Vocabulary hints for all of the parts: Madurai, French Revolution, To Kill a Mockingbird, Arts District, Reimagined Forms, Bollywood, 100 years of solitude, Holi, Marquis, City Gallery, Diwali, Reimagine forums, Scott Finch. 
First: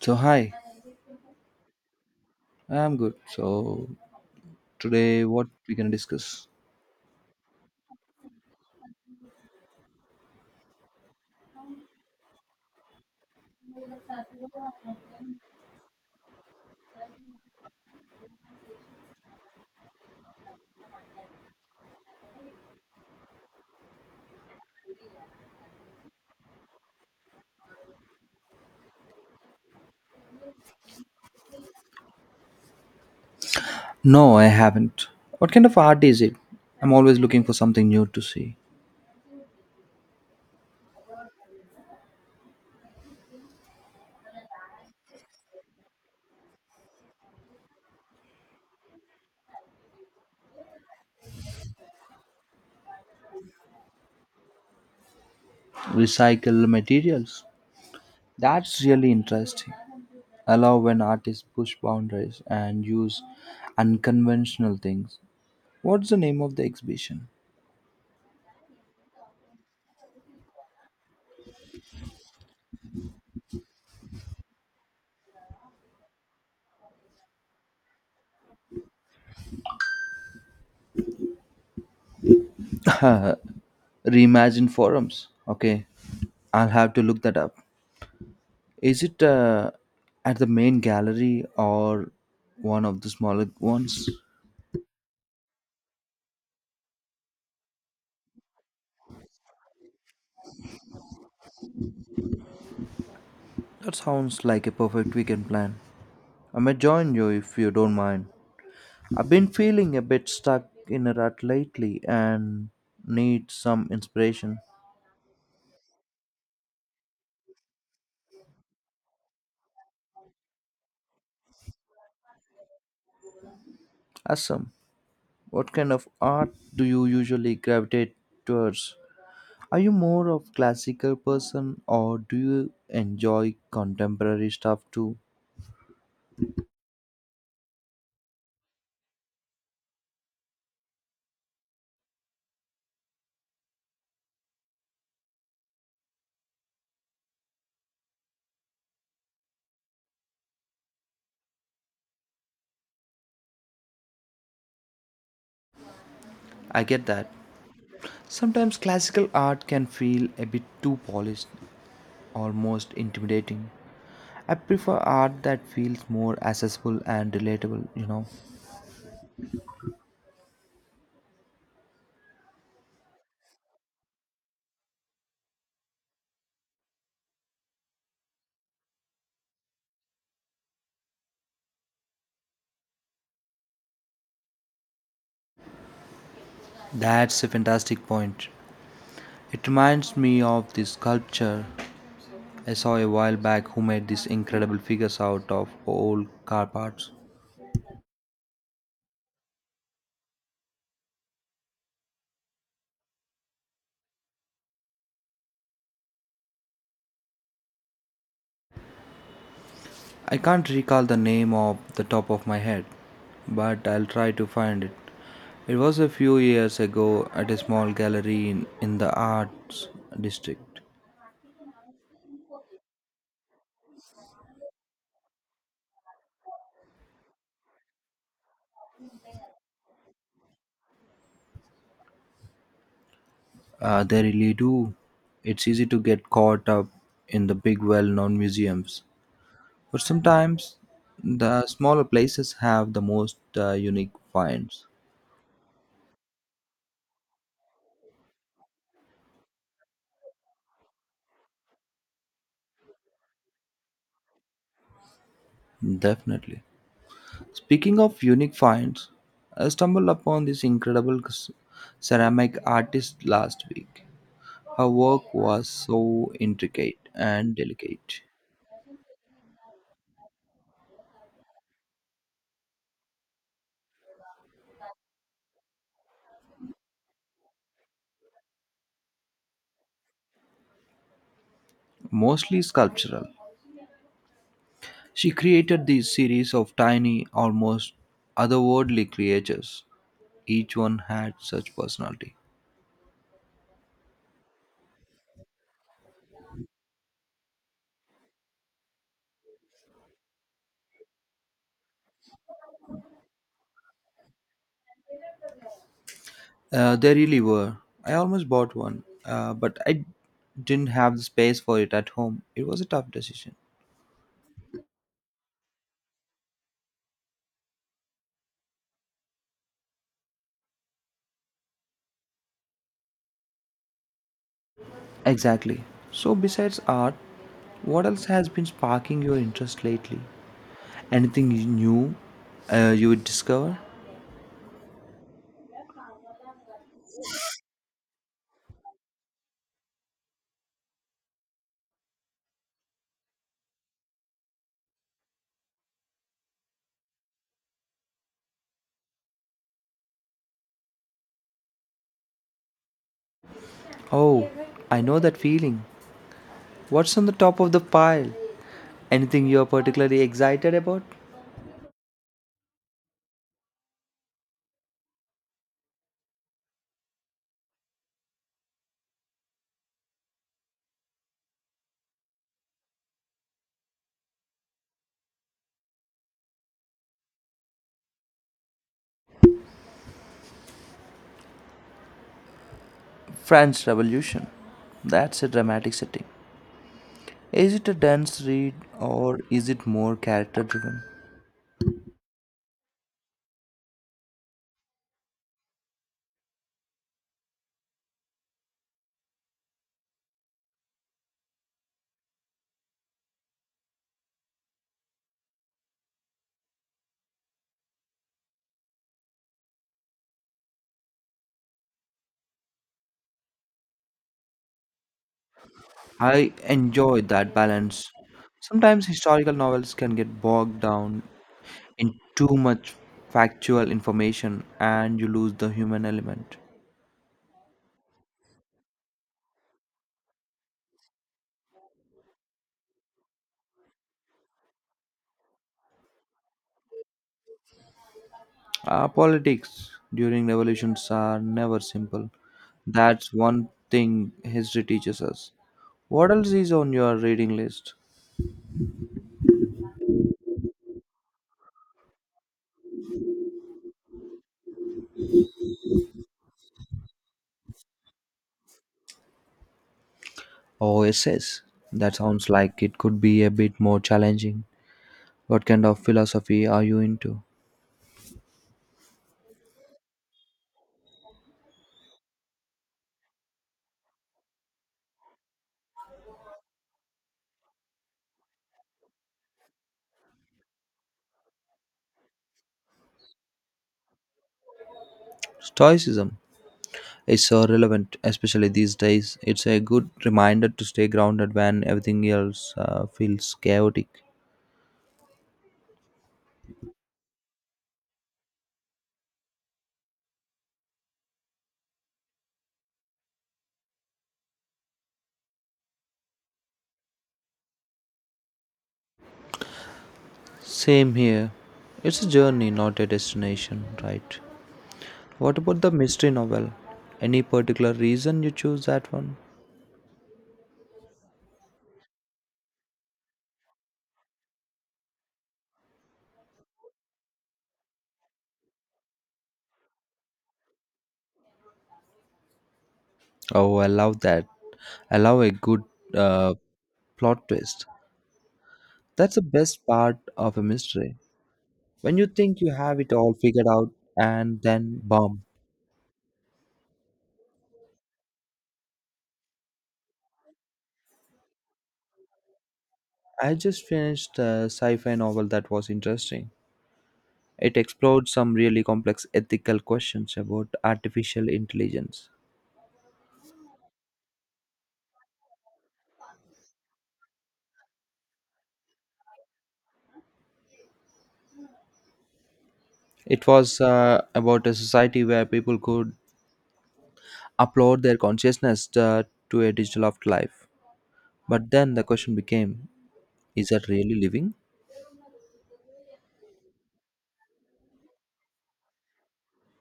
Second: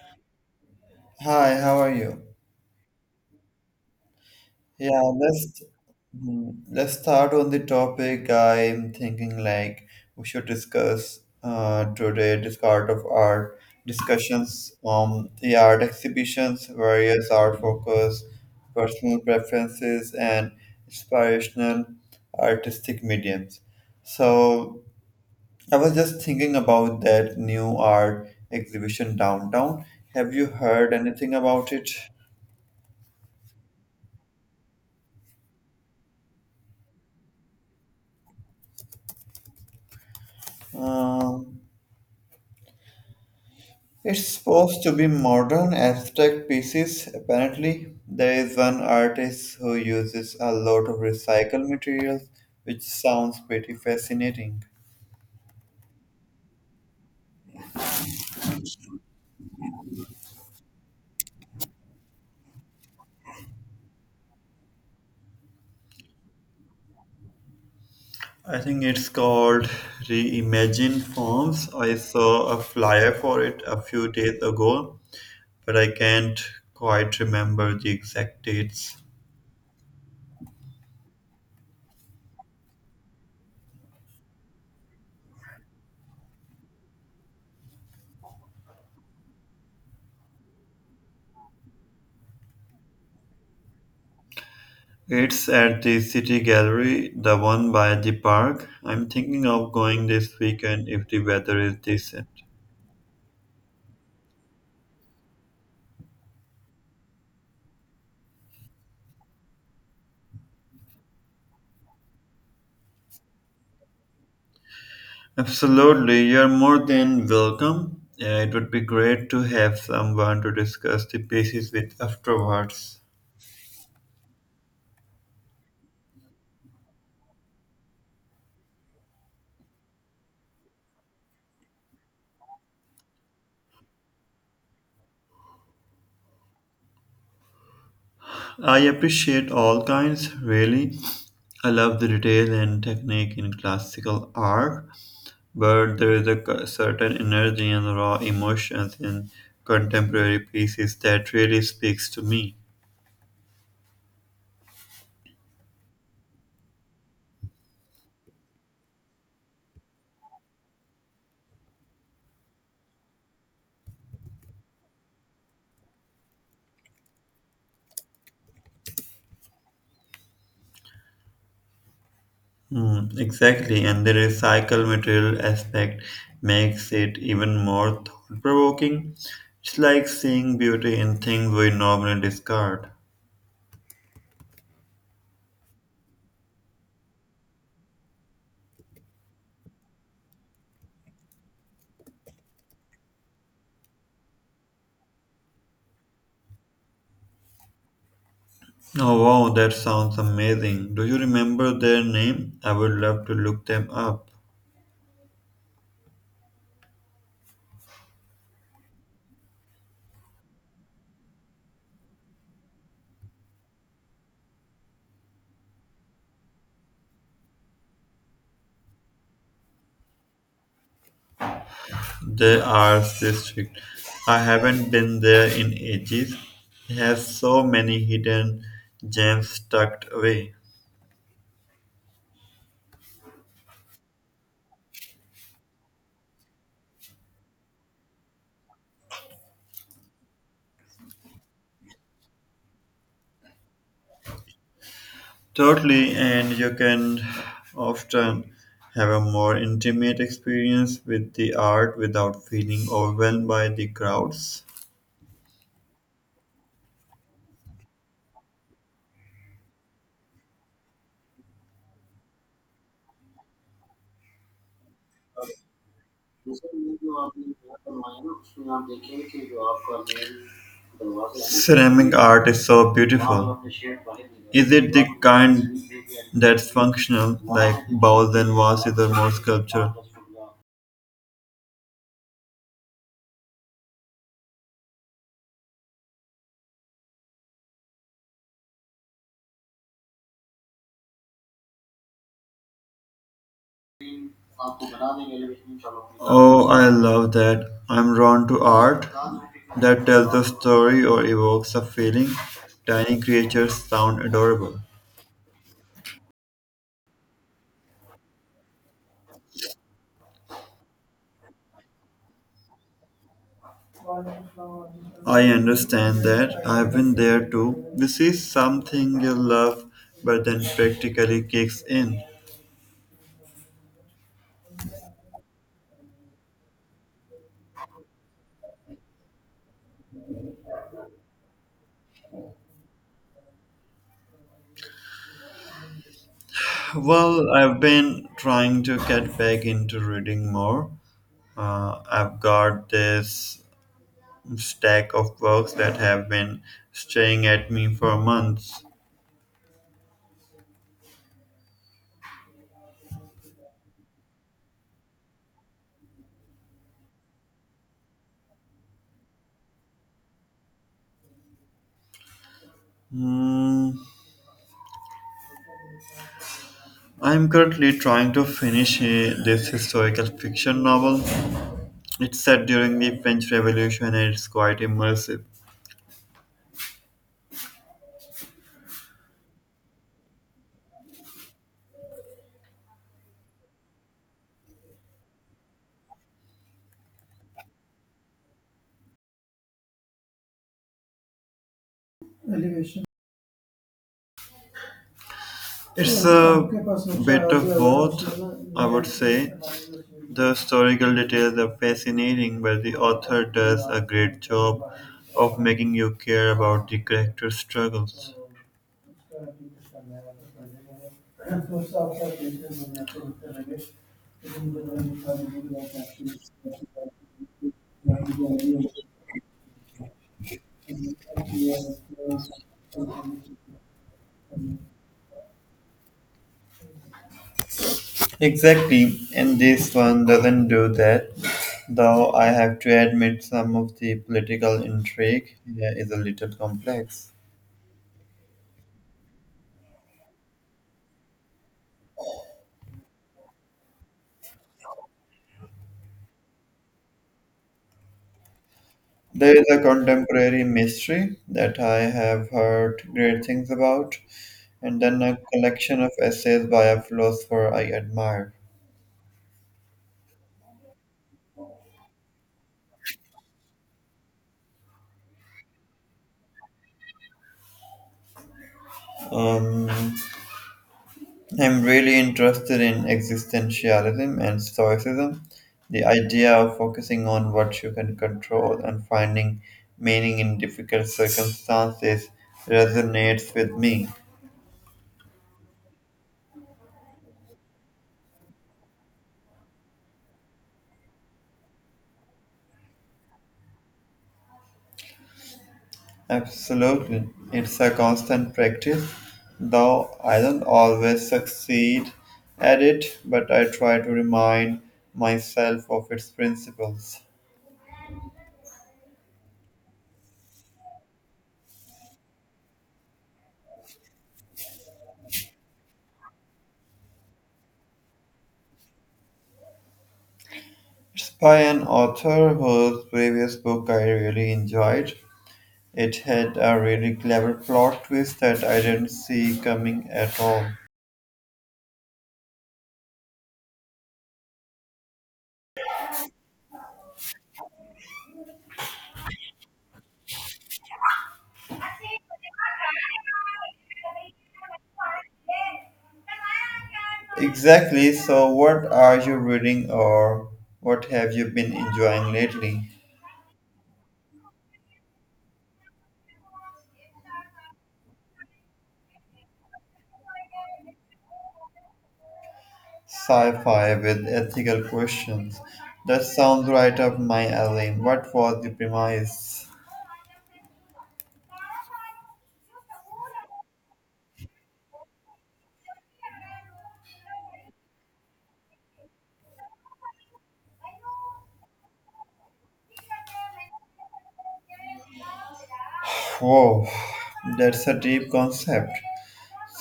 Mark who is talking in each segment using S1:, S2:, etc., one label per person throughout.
S1: So hi,
S2: Hi, how are you?
S1: I'm good. So
S2: Yeah,
S1: today what
S2: let's
S1: we can discuss?
S2: let's start on the topic I'm thinking like we should discuss today discard of art discussions on the art exhibitions, various art focus, personal preferences, and inspirational artistic mediums. So I was just thinking about that new art exhibition downtown. Have you heard anything about it?
S1: No, I haven't. What kind of art is it? I'm always looking for something new to see.
S2: Um, It's supposed to be modern abstract pieces. Apparently, there is one artist who uses a lot of recycled materials, which sounds pretty fascinating.
S1: Recycle materials. That's really interesting. I love when artists push boundaries and use unconventional things. What's the name of the exhibition?
S2: I think it's called Reimagined Forms. I saw a flyer for it a few days ago, but I can't quite remember the exact dates.
S1: Reimagine forums. Okay, I'll have to look that up. Is it at the main gallery or one of the smaller ones?
S2: It's at the City Gallery, the one by the park. I'm thinking of going this weekend if the weather is decent.
S1: That sounds like a perfect weekend plan. I may join you if you don't mind. I've been feeling a bit stuck in a rut lately and need some inspiration.
S2: Absolutely, you're more than welcome. It would be great to have someone to discuss the basis with afterwards.
S1: Awesome. What kind of art do you usually gravitate towards? Are you more of classical person or do you enjoy contemporary stuff too?
S2: I appreciate all kinds, really. I love the detail and technique in classical art, but there is a certain energy and raw emotions in contemporary pieces that really speaks to me.
S1: I get that. Sometimes classical art can feel a bit too polished, almost intimidating. I prefer art that feels more accessible and relatable, you know.
S2: Mm, exactly, and the recycle material aspect makes it even more thought provoking. It's like seeing beauty in things we normally discard.
S1: That's a fantastic point. It reminds me of this sculpture I saw a while back who made these incredible figures out of old car parts.
S2: Oh wow, that sounds amazing. Do you remember their name? I would love to look them up.
S1: I can't recall the name off the top of my head, but I'll try to find it. It was a few years ago at a small gallery in the arts district.
S2: The Arts District. I haven't been there in ages. It has so many hidden gems tucked away.
S1: They really do. It's easy to get caught up in the big well known museums, but sometimes the smaller places have the most unique finds.
S2: Totally, and you can often have a more intimate experience with the art without feeling overwhelmed by the crowds.
S1: Definitely. Speaking of unique finds, I stumbled upon this incredible ceramic artist last week. Her work was so intricate and delicate,
S2: Ceramic art is so beautiful, kind that's functional, like bowls and vases or more sculpture.
S1: mostly sculptural. She created these series of tiny, almost otherworldly creatures. Each one had such personality.
S2: Oh, I love that. I'm drawn to art that tells a story or evokes a feeling. Tiny creatures sound adorable.
S1: They really were. I almost bought one, but I didn't have the space for it at home. It was a tough decision.
S2: I understand that. I've been there too. This is something you love, but then practically kicks in.
S1: Exactly. So, besides art, what else has been sparking your interest lately? New you would discover?
S2: Well, I've been trying to get back into reading more. I've got this stack of books that have been staying at me for months.
S1: Oh, I know that feeling. What's on the top of the pile? Anything you're particularly excited about?
S2: Hmm, I'm currently trying to finish this historical fiction novel. It's set during the French Revolution and it's quite immersive.
S1: French Revolution. That's a dramatic setting. Is it a dense read or is it more character driven?
S2: The historical details are fascinating, but the author does a great job of making you care about the character's struggles.
S1: I enjoy that balance. Sometimes historical novels can get bogged down in too much factual information and you lose the human element.
S2: Exactly, and this one doesn't do that, though I have to admit some of the political intrigue here is a little complex.
S1: Politics during revolutions are never simple. That's one thing history teaches us. What else is on your reading list?
S2: There is a contemporary mystery that I have heard great things about, and then a collection of essays by a philosopher I admire.
S1: Oh, essays. That sounds like it could be a bit more challenging. What kind of philosophy are you into?
S2: Um, I'm really interested in existentialism and stoicism, the idea of focusing on what you can control and finding meaning in difficult circumstances resonates with me.
S1: Stoicism is so relevant, especially these days. It's a good reminder to stay grounded when everything else feels chaotic.
S2: Absolutely. It's a constant practice, though I don't always succeed at it, but I try to remind myself of its principles.
S1: Same here. It's a journey, not a destination, right? What about the mystery novel? Any particular reason you choose that one?
S2: It's by an author whose previous book I really enjoyed. It had a really clever plot twist that I didn't see coming at all.
S1: Oh, I love that. I love a good uh, plot twist. That's the best part of a mystery. When you think you have it all figured out and then boom.
S2: Exactly. So, what are you reading or what have you been enjoying lately?
S1: I just finished a sci fi novel that was interesting. It explored some really complex ethical questions about artificial intelligence.
S2: Sci fi with ethical questions. That sounds right up my alley. What was the premise?
S1: It was about a society where people could upload their consciousness to a digital afterlife. But then the question became, is that really living?
S2: Whoa, that's a deep concept.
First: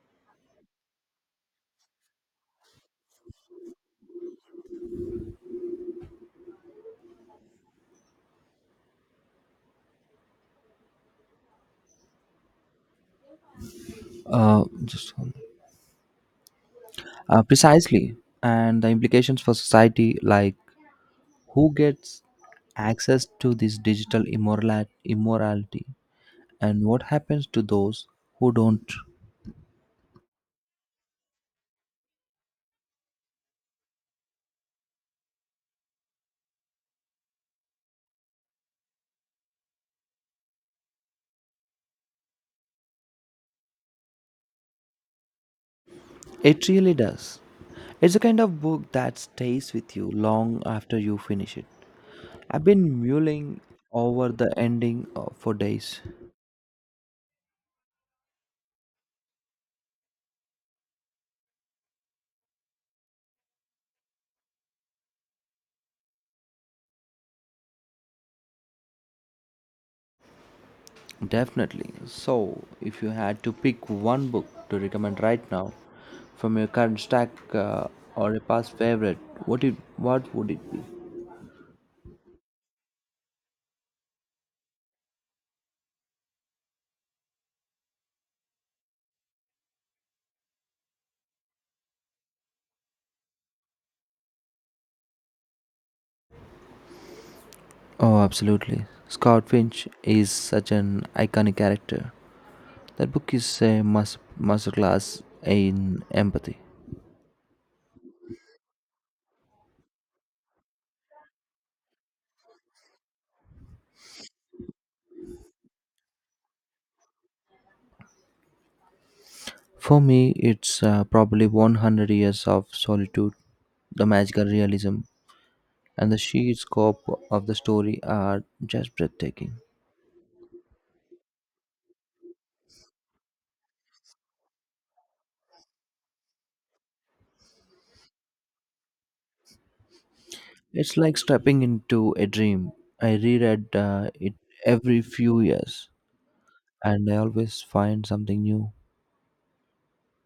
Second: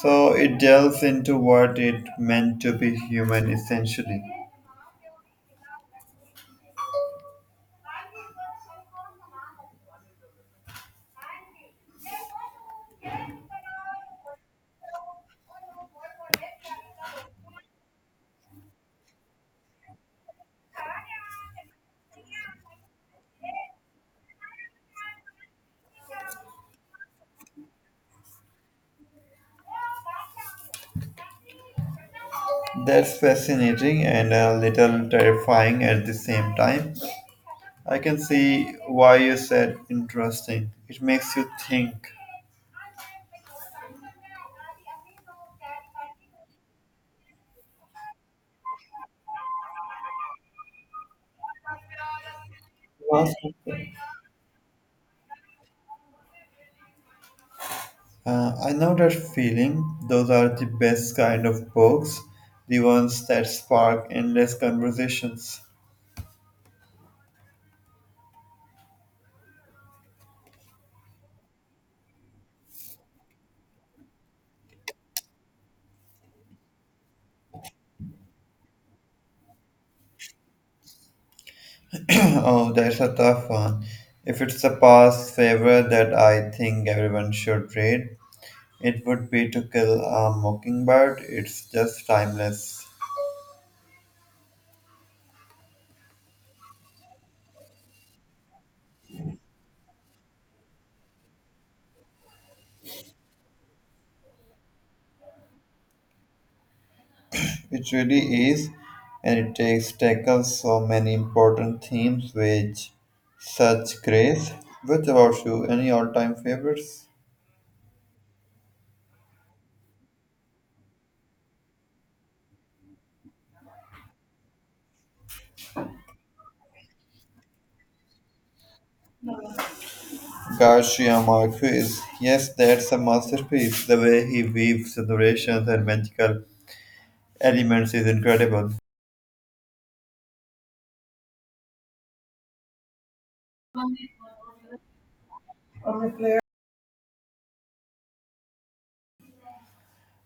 S2: So, it delves into what it meant to be human essentially.
S1: Uh, just one- precisely. And the implications for society, like who gets access to this immorality and what happens to those who don't.
S2: That's fascinating and a little terrifying at the same time. I can see why you said interesting. It makes you think.
S1: It really does. It's the kind of book that stays with you long after you finish it. I've been
S2: Was
S1: mulling over the ending for days.
S2: I know that feeling. Those are the best kind of books, the ones that spark endless conversations.
S1: Definitely. So, if you had to pick one book to recommend right now from your current stack or a past favorite, what would it be?
S2: Oh, that's a tough one. If it's a past favorite that I think everyone should read, it would be To Kill a Mockingbird. It's just timeless.
S1: Oh, absolutely. Scott Finch is such an iconic character. That book is a masterclass in empathy.
S2: It really is, and it takes tackles so many important themes with such grace. What about you? Any all-time favorites?
S1: For me, it's probably 100 years of solitude, the magical realism, and the sheer scope of the story are just breathtaking.
S2: Gosh, yeah, Marquis. Yes, that's a masterpiece. The way he weaves narrations and magical elements is incredible.
S1: It's like stepping into a dream. I reread it every few years, and I always find something new.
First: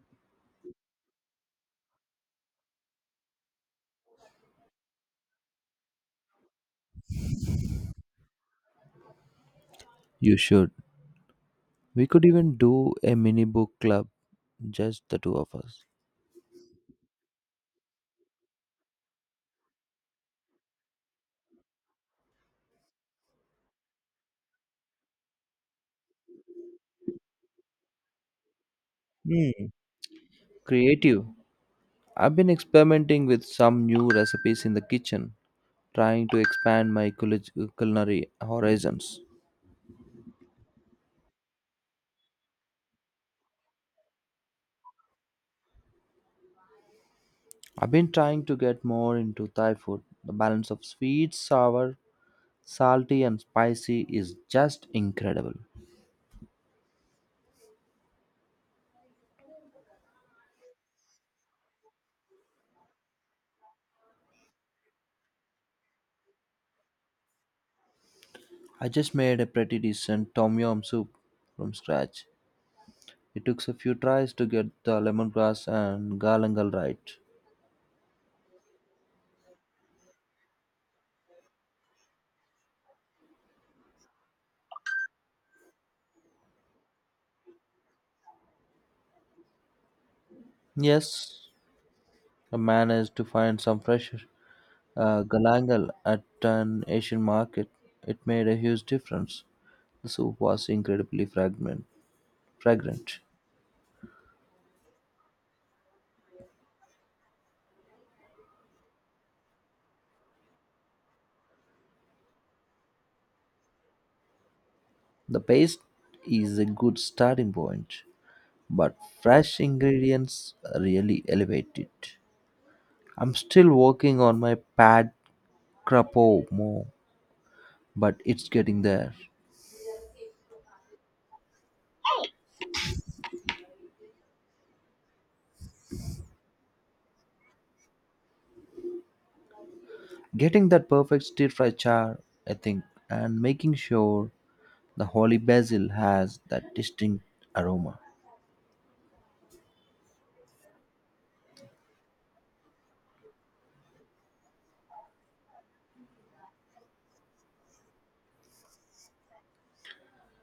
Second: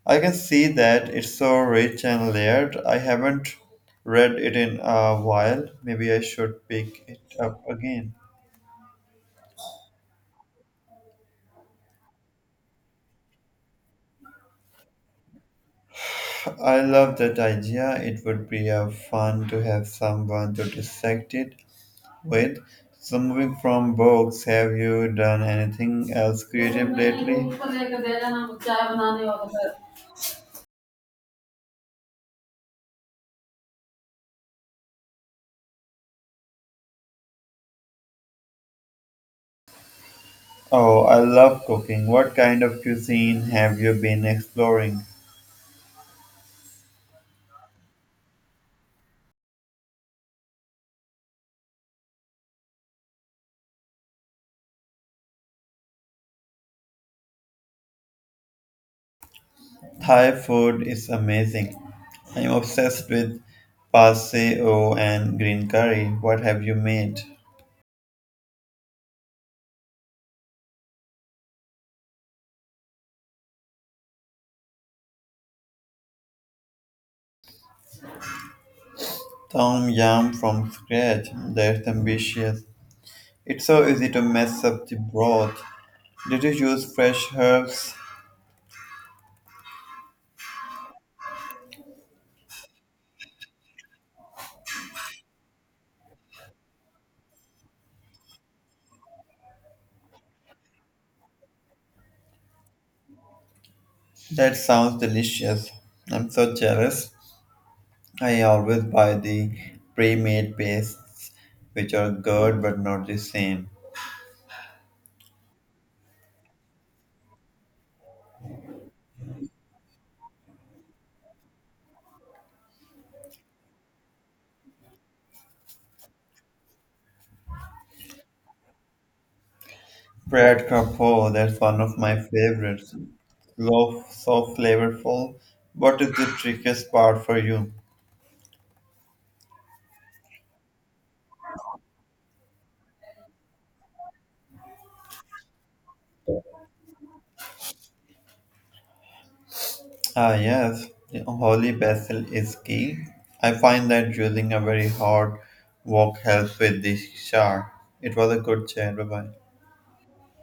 S2: I can see that it's so rich and layered. I haven't read it in a while. Maybe I should pick it up again.
S1: You should. We could even do a mini book club, just the two of us.
S2: I love that idea. It would be fun to have someone to dissect it with. So, moving from books, have you done anything else creative lately?
S1: Hmm, creative. I've been experimenting with some new recipes in the kitchen, trying to expand my culinary horizons.
S2: Oh, I love cooking. What kind of cuisine have you been exploring?
S1: I've been trying to get more into Thai food. The balance of sweet, sour, salty, and spicy is just incredible.
S2: Thai food is amazing. I'm obsessed with paseo and green curry. What have you made?
S1: I just made a pretty decent tom yum soup from scratch. It took a few tries to get the lemongrass and galangal right.
S2: Tom yum from scratch. That's ambitious. It's so easy to mess up the broth. Did you use fresh herbs?
S1: Yes, I managed to find some fresh galangal at an Asian market. It made a huge difference. The soup was incredibly fragrant.
S2: That sounds delicious. I'm so jealous. I always buy the pre-made pastes, which are good but not the same.
S1: The paste is a good starting point, but fresh ingredients really elevate it. I'm still working on my pad crapo more, but it's getting there.
S2: Bread crapaud, that's one of my favorites. Loaf so flavorful. What is the trickiest part for you?
S1: Getting that perfect stir fry char, I think, and making sure the holy basil has that distinct aroma.
S2: Ah, yes, holy basil is key. I find that using a very hard walk helps with the char. It was a good chat. Bye bye.